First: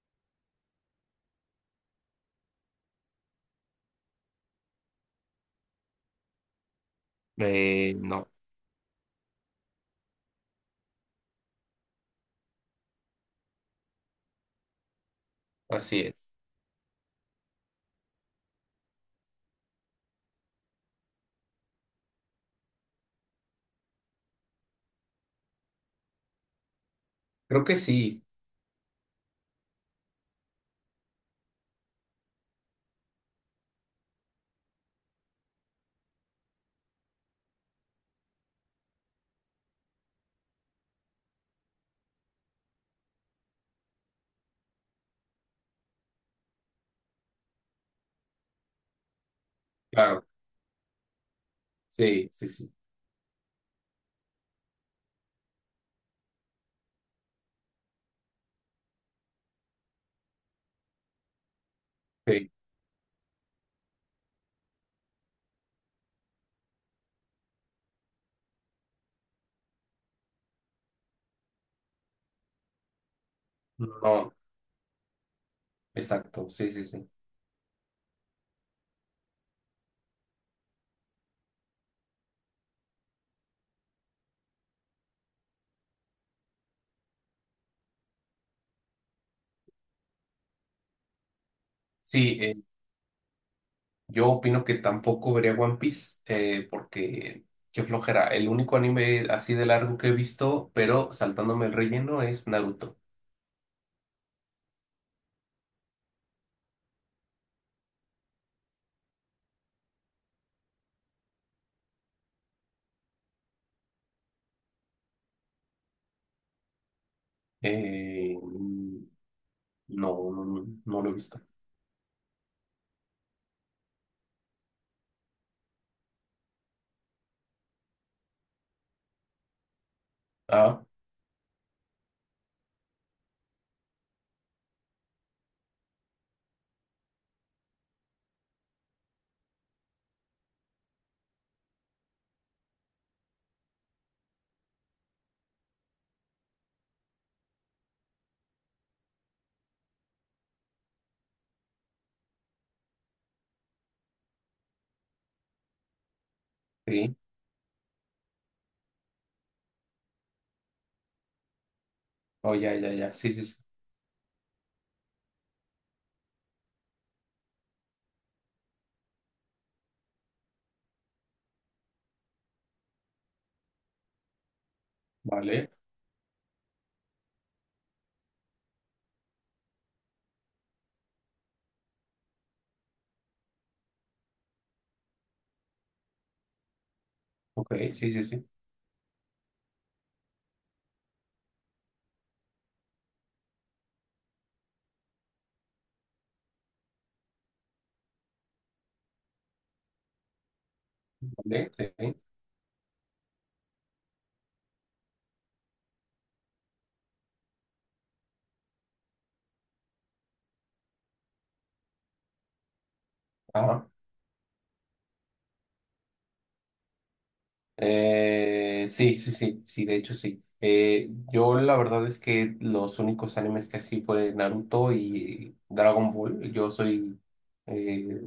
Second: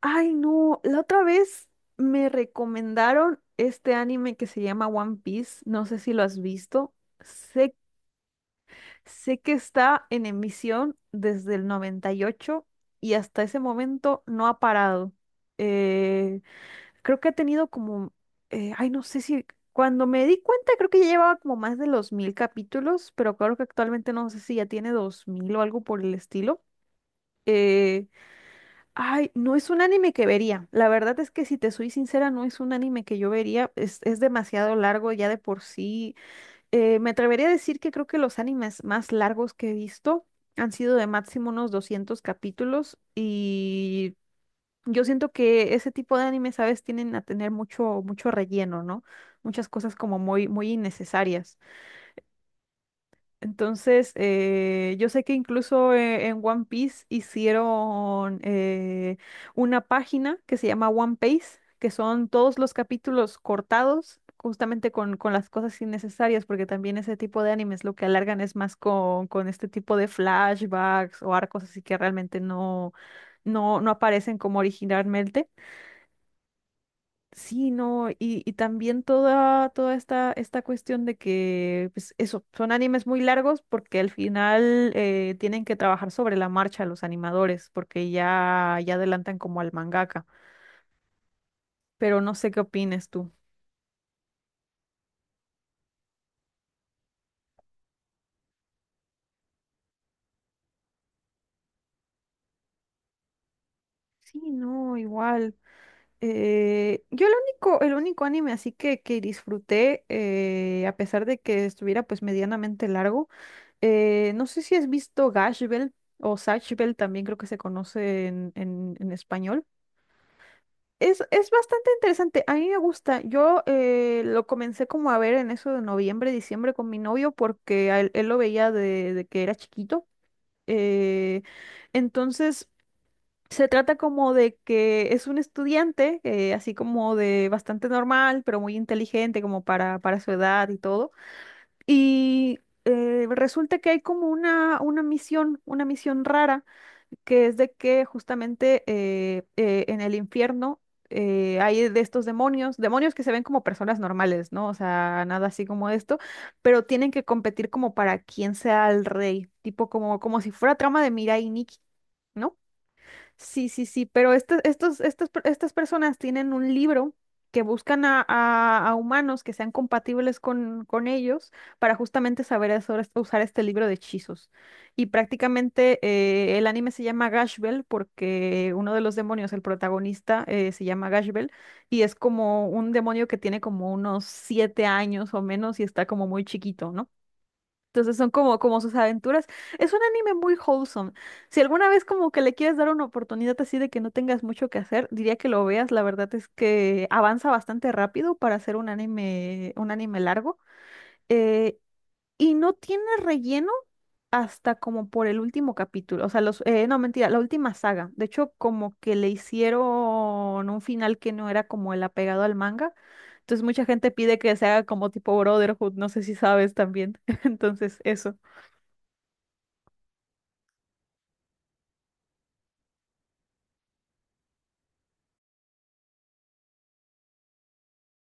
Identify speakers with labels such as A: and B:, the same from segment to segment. A: Ay, no, la otra vez me recomendaron este anime que se llama One Piece, no sé si lo has visto. Sé,
B: No,
A: sé que está en emisión desde el 98 y hasta ese momento no ha parado.
B: así es.
A: Eh, Creo que ha tenido como, ay, no sé si, cuando me di cuenta creo que ya llevaba como más de los 1.000 capítulos, pero creo que actualmente no sé si ya tiene 2.000 o algo por el estilo.
B: Creo que
A: Eh,
B: sí,
A: Ay, no es un anime que vería. La verdad es que si te soy sincera, no es un anime que yo vería. Es demasiado largo ya de por sí. Me atrevería a decir que creo que los animes más largos que he visto han sido de máximo unos 200 capítulos, y yo siento que ese tipo de animes, ¿sabes? Tienen a tener mucho, mucho relleno, ¿no? Muchas cosas como
B: claro.
A: muy, muy innecesarias.
B: Sí, sí, sí.
A: Entonces, yo sé que incluso en One Piece hicieron una página que se llama One Piece, que son
B: Sí.
A: todos los capítulos cortados, justamente con las cosas innecesarias, porque también ese tipo de animes lo que alargan es más con este tipo de flashbacks o arcos así que realmente no
B: No,
A: aparecen como originalmente.
B: exacto. Sí, sí, sí.
A: Sí, no, y también toda esta cuestión de que, pues eso, son animes muy largos porque al final tienen que trabajar sobre la marcha los animadores, porque ya adelantan como al mangaka. Pero no
B: Sí,
A: sé qué opines tú.
B: yo opino que tampoco vería One Piece porque qué flojera. El único anime así de largo que he visto, pero saltándome el relleno, es Naruto.
A: Sí, no, igual. Yo el único anime así que disfruté, a pesar de que estuviera pues medianamente largo, no sé si has visto Gash Bell o Zatch Bell, también creo que se conoce
B: Eh,
A: en español.
B: no, no lo he
A: Es,
B: visto.
A: es bastante interesante, a mí me gusta. Yo lo comencé como a ver en eso de noviembre, diciembre con mi novio porque él lo veía de que era chiquito.
B: Ah,
A: Eh, entonces, se trata como de que es un estudiante, así como de bastante normal, pero muy inteligente como para su edad y todo. Y resulta que hay como una misión rara que es de que justamente en el infierno hay de estos demonios, demonios que se ven como personas normales, ¿no? O sea, nada así como esto, pero tienen
B: sí.
A: que competir como para quién sea el rey, tipo como si fuera trama de Mirai y Nikki,
B: Oh,
A: ¿no?
B: ya, ya, ya. Sí, sí, sí.
A: Sí, sí, sí, pero estas personas tienen un libro que buscan a humanos que sean compatibles con ellos para justamente saber usar este libro de hechizos. Y
B: Vale.
A: prácticamente el anime se llama Gash Bell porque uno de los demonios, el protagonista, se llama Gash Bell, y es como un demonio que tiene como unos 7 años o menos y está como muy chiquito, ¿no?
B: Ok, sí,
A: Entonces
B: sí,
A: son
B: sí.
A: como sus aventuras. Es un anime muy wholesome. Si alguna vez como que le quieres dar una oportunidad así de que no tengas mucho que hacer, diría que lo veas. La verdad es que avanza bastante rápido para hacer un anime largo.
B: Vale,
A: eh,
B: sí.
A: y no tiene relleno hasta como por el último capítulo. O sea, no, mentira, la última saga. De hecho, como que le hicieron un final que no era como el apegado al manga. Entonces mucha
B: Ah.
A: gente pide que se haga como tipo Brotherhood. No sé si sabes también. Entonces, eso.
B: Sí, sí, sí, sí, de hecho sí. Yo la verdad es que los únicos animes que así fue Naruto y Dragon Ball. Yo soy, eh,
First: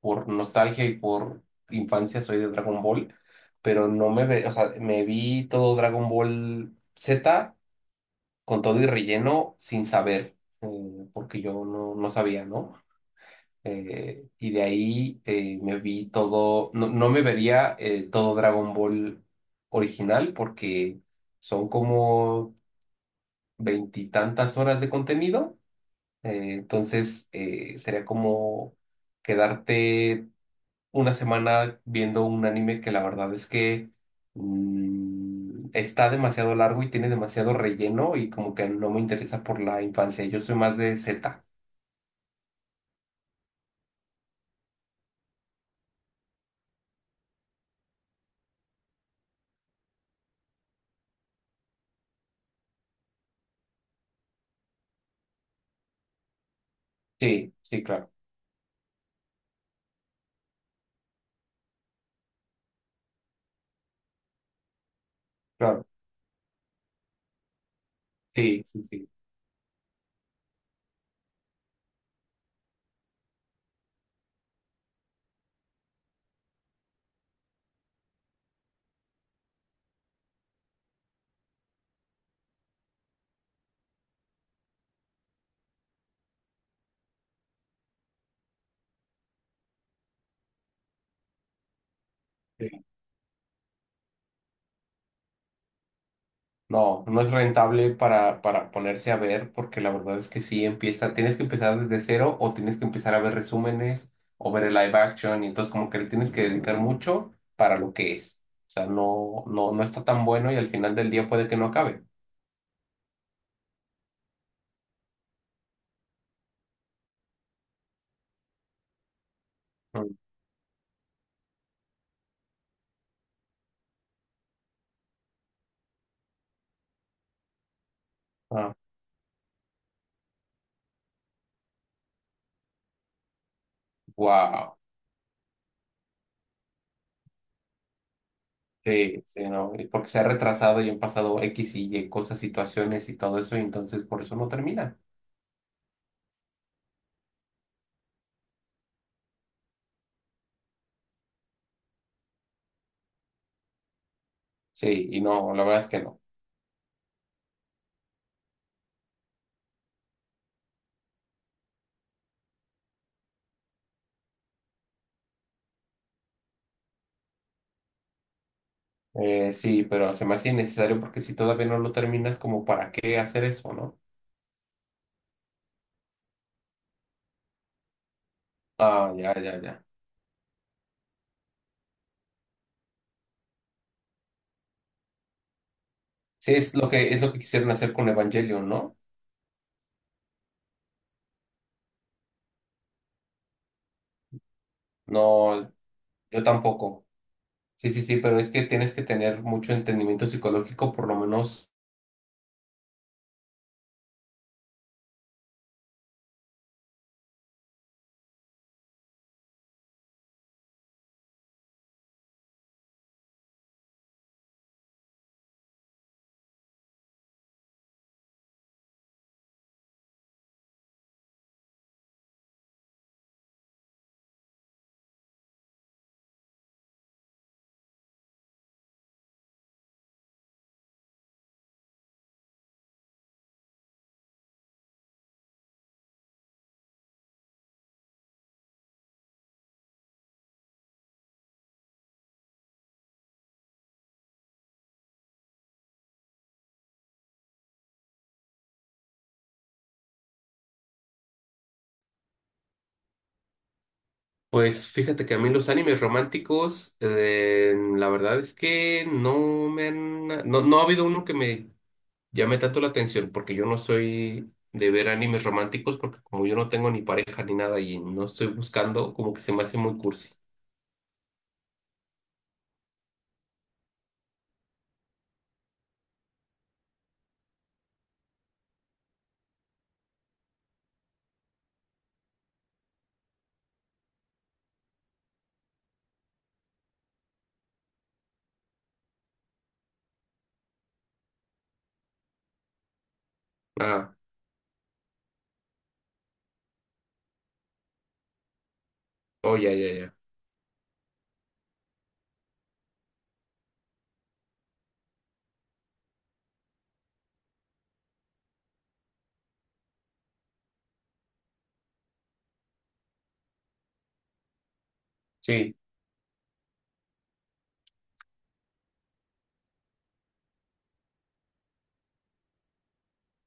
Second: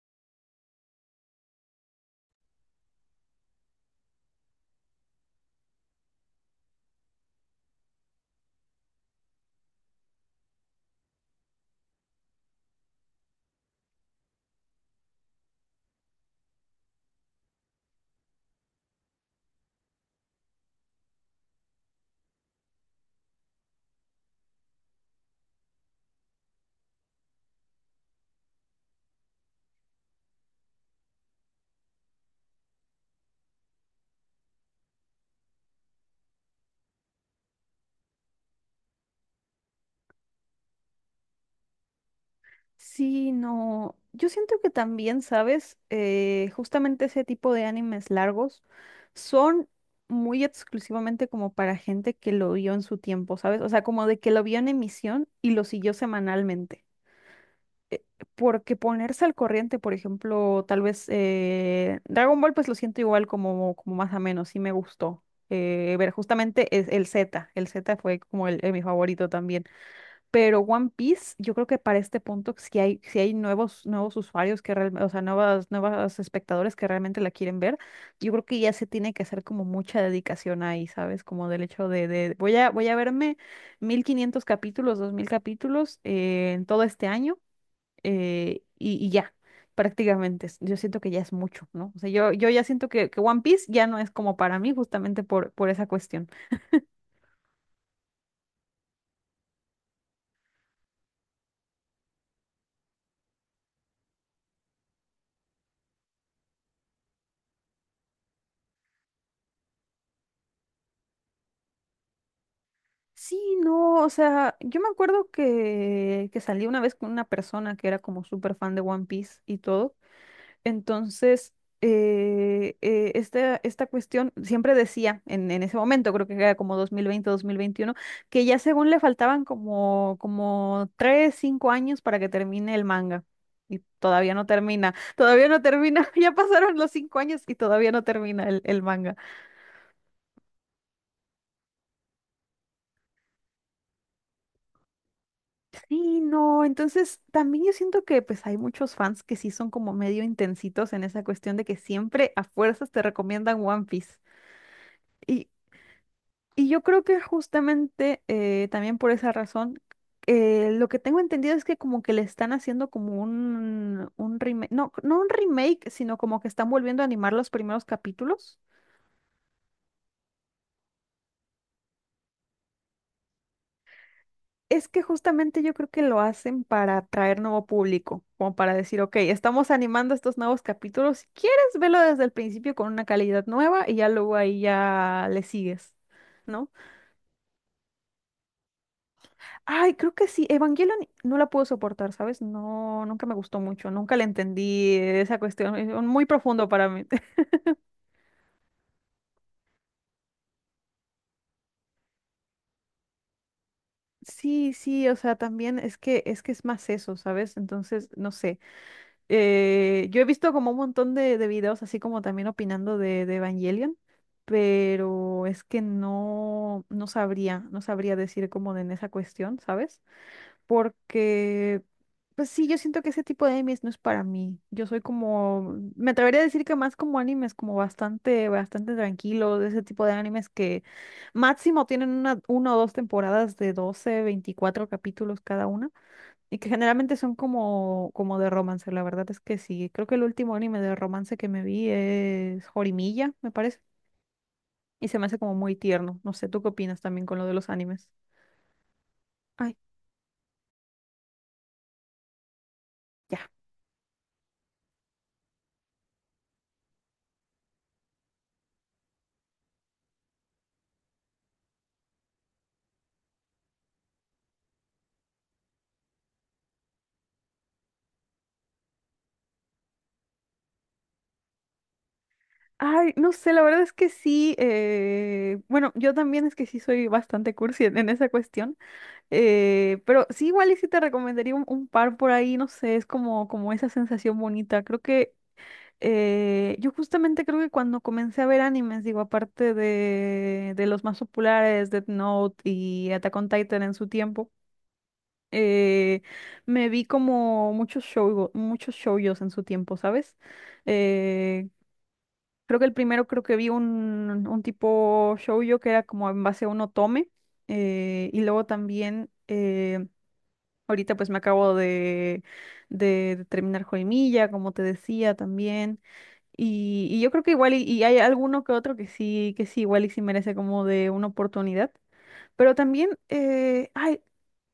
B: por nostalgia y por infancia, soy de Dragon Ball, pero no me ve, o sea, me vi todo Dragon Ball Z con todo y relleno sin saber, porque yo no sabía, ¿no? Y de ahí me vi todo, no, no me vería todo Dragon Ball original porque son como veintitantas horas de contenido. Entonces sería como quedarte una semana viendo un anime que la verdad es que está demasiado largo y tiene demasiado relleno y como que no me interesa por la infancia. Yo soy más de Z.
A: Sí, no. Yo siento que también, ¿sabes? Justamente ese tipo de animes largos son muy exclusivamente como para gente que lo vio en su tiempo, ¿sabes? O sea, como de que lo vio en emisión y lo siguió semanalmente.
B: Sí, sí, claro,
A: Porque ponerse al corriente, por ejemplo, tal vez Dragon Ball, pues lo siento igual como más ameno, sí me gustó.
B: claro.
A: Ver justamente el Z fue como
B: Sí,
A: el mi
B: sí, sí.
A: favorito también. Pero One Piece, yo creo que para este punto si hay nuevos usuarios que realmente, o sea, nuevas espectadores que realmente la quieren ver, yo creo que ya se tiene que hacer como mucha dedicación ahí, ¿sabes? Como del hecho de voy a verme 1.500 capítulos, 2.000 capítulos en todo este año, y ya, prácticamente. Yo siento que ya es mucho, ¿no? O sea, yo ya siento que One Piece ya no es como para mí justamente por esa cuestión.
B: No, no es rentable para ponerse a ver, porque la verdad es que sí empieza, tienes que empezar desde cero o tienes que empezar a ver resúmenes o ver el live action, y entonces como que le tienes que dedicar mucho para lo que es. O sea, no está tan bueno y al final del día puede que no acabe.
A: Sí, no, o sea, yo me acuerdo que salí una vez con una persona que era como súper fan de One Piece y todo.
B: Mm.
A: Entonces, esta cuestión siempre decía, en ese momento, creo que era como 2020 2021, que ya
B: Ah,
A: según le faltaban como 3 5 años para que termine el manga. Y
B: wow.
A: todavía no termina, ya pasaron los 5 años y todavía no termina el manga.
B: Sí, sí, no, y porque se ha retrasado y han pasado X y Y cosas, situaciones y todo eso, y entonces por eso no termina.
A: Sí, no, entonces también yo siento que pues hay muchos fans que sí son como medio intensitos en esa cuestión de que siempre a fuerzas te recomiendan One Piece.
B: Sí, y
A: Y,
B: no, la verdad es que no.
A: y yo creo que justamente también por esa razón, lo que tengo entendido es que como que le están haciendo como un remake, no, no un remake, sino como que están volviendo a animar los primeros capítulos.
B: Sí, pero se me hace innecesario porque si todavía no lo terminas, como para qué hacer eso, ¿no?
A: Es que justamente yo creo que lo hacen para atraer nuevo público, como para decir,
B: Ah,
A: ok,
B: ya, ya,
A: estamos
B: ya.
A: animando estos nuevos capítulos. Si quieres, velo desde el principio con una calidad nueva y ya luego ahí ya le sigues,
B: Sí,
A: ¿no?
B: es lo que quisieron hacer con Evangelion, ¿no?
A: Ay, creo que sí, Evangelion no la puedo soportar, ¿sabes? No, nunca me gustó mucho, nunca le entendí esa
B: No,
A: cuestión, es muy
B: yo
A: profundo para
B: tampoco.
A: mí.
B: Sí, sí, sí, pero es que tienes que tener mucho entendimiento psicológico, por lo menos.
A: Sí, sí, o sea, también es que es más eso, ¿sabes? Entonces, no sé. Yo he visto como un montón de videos así como también opinando de Evangelion, pero es que no sabría decir como en esa cuestión, ¿sabes? Porque, pues sí, yo siento que ese tipo de animes no es para mí. Yo soy como, me atrevería a decir que más como animes como bastante, bastante tranquilos, de ese tipo de animes que máximo tienen una o dos temporadas de 12 24 capítulos cada una. Y que generalmente son como de romance, la verdad es que sí. Creo que el último anime de romance que me vi es Horimiya, me parece. Y se me hace como muy tierno. No sé, ¿tú qué opinas también con lo de los animes? Ay, ya.
B: Pues fíjate que a mí los animes románticos, la verdad es que no me han, no ha habido uno que me llame tanto la atención porque yo no soy de ver animes románticos porque como yo no tengo ni pareja ni nada y no estoy buscando, como que se me hace muy cursi.
A: Ay, no sé, la verdad es que sí. Bueno, yo también es que sí soy bastante cursi en esa cuestión. Pero sí, igual y sí te recomendaría un par por ahí, no sé, es como esa sensación bonita. Creo que yo justamente creo que cuando comencé a ver animes, digo, aparte de los más populares, Death Note y Attack on Titan en su tiempo,
B: Ah,
A: eh, me vi como muchos shoujos en su tiempo, ¿sabes?
B: oh, ya, ya, ya.
A: Eh, Creo que el primero creo que vi un tipo shoujo que era como en base a un otome, y luego también ahorita pues me acabo de terminar Joemilla, como te decía también.
B: Sí,
A: Y yo creo que igual y hay alguno que otro que sí, igual y sí merece como de una oportunidad. Pero también, ay,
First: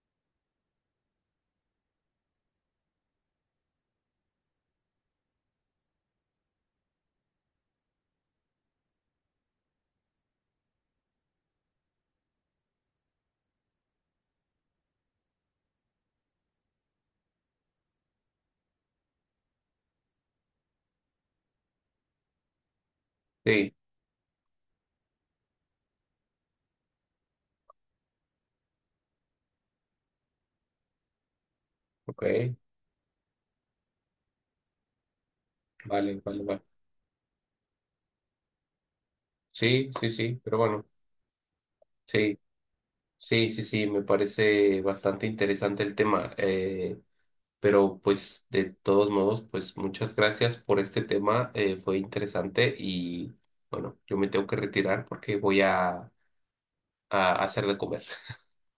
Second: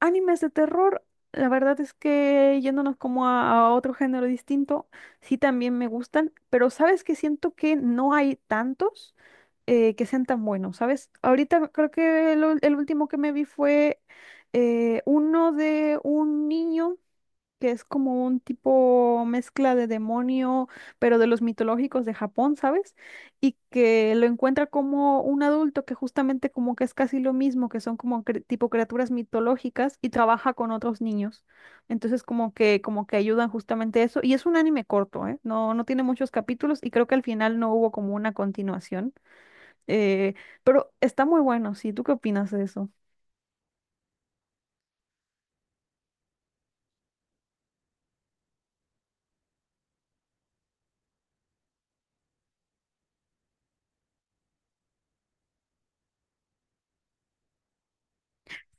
A: animes de terror, la verdad es que yéndonos como a otro género distinto, sí también me gustan, pero sabes que siento que no hay tantos que sean tan buenos, ¿sabes? Ahorita creo que el último que me vi fue uno de un niño que es como un tipo mezcla de demonio, pero de los mitológicos de Japón, ¿sabes? Y
B: sí,
A: que lo encuentra como un adulto que justamente como que es casi lo mismo, que son como tipo criaturas mitológicas y trabaja con otros niños. Entonces
B: ok,
A: como que ayudan justamente eso, y es un anime corto, ¿eh? No tiene
B: vale,
A: muchos
B: vale, vale.
A: capítulos y creo que al final no hubo como una continuación.
B: Sí, sí,
A: Eh,
B: sí, pero bueno,
A: pero está muy bueno, sí. ¿Tú qué
B: sí,
A: opinas de eso?
B: sí, sí, sí, me parece bastante interesante el tema. Pero pues de todos modos, pues muchas gracias por este tema, fue interesante y bueno, yo me tengo que retirar porque voy a hacer de comer.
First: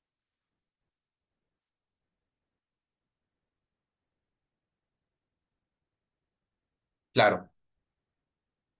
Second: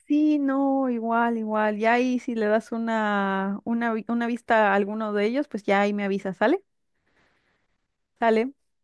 A: Sí, no, igual, igual. Ya ahí si le das una vista a alguno de ellos, pues ya ahí me avisa, ¿sale?
B: Claro.
A: Sale.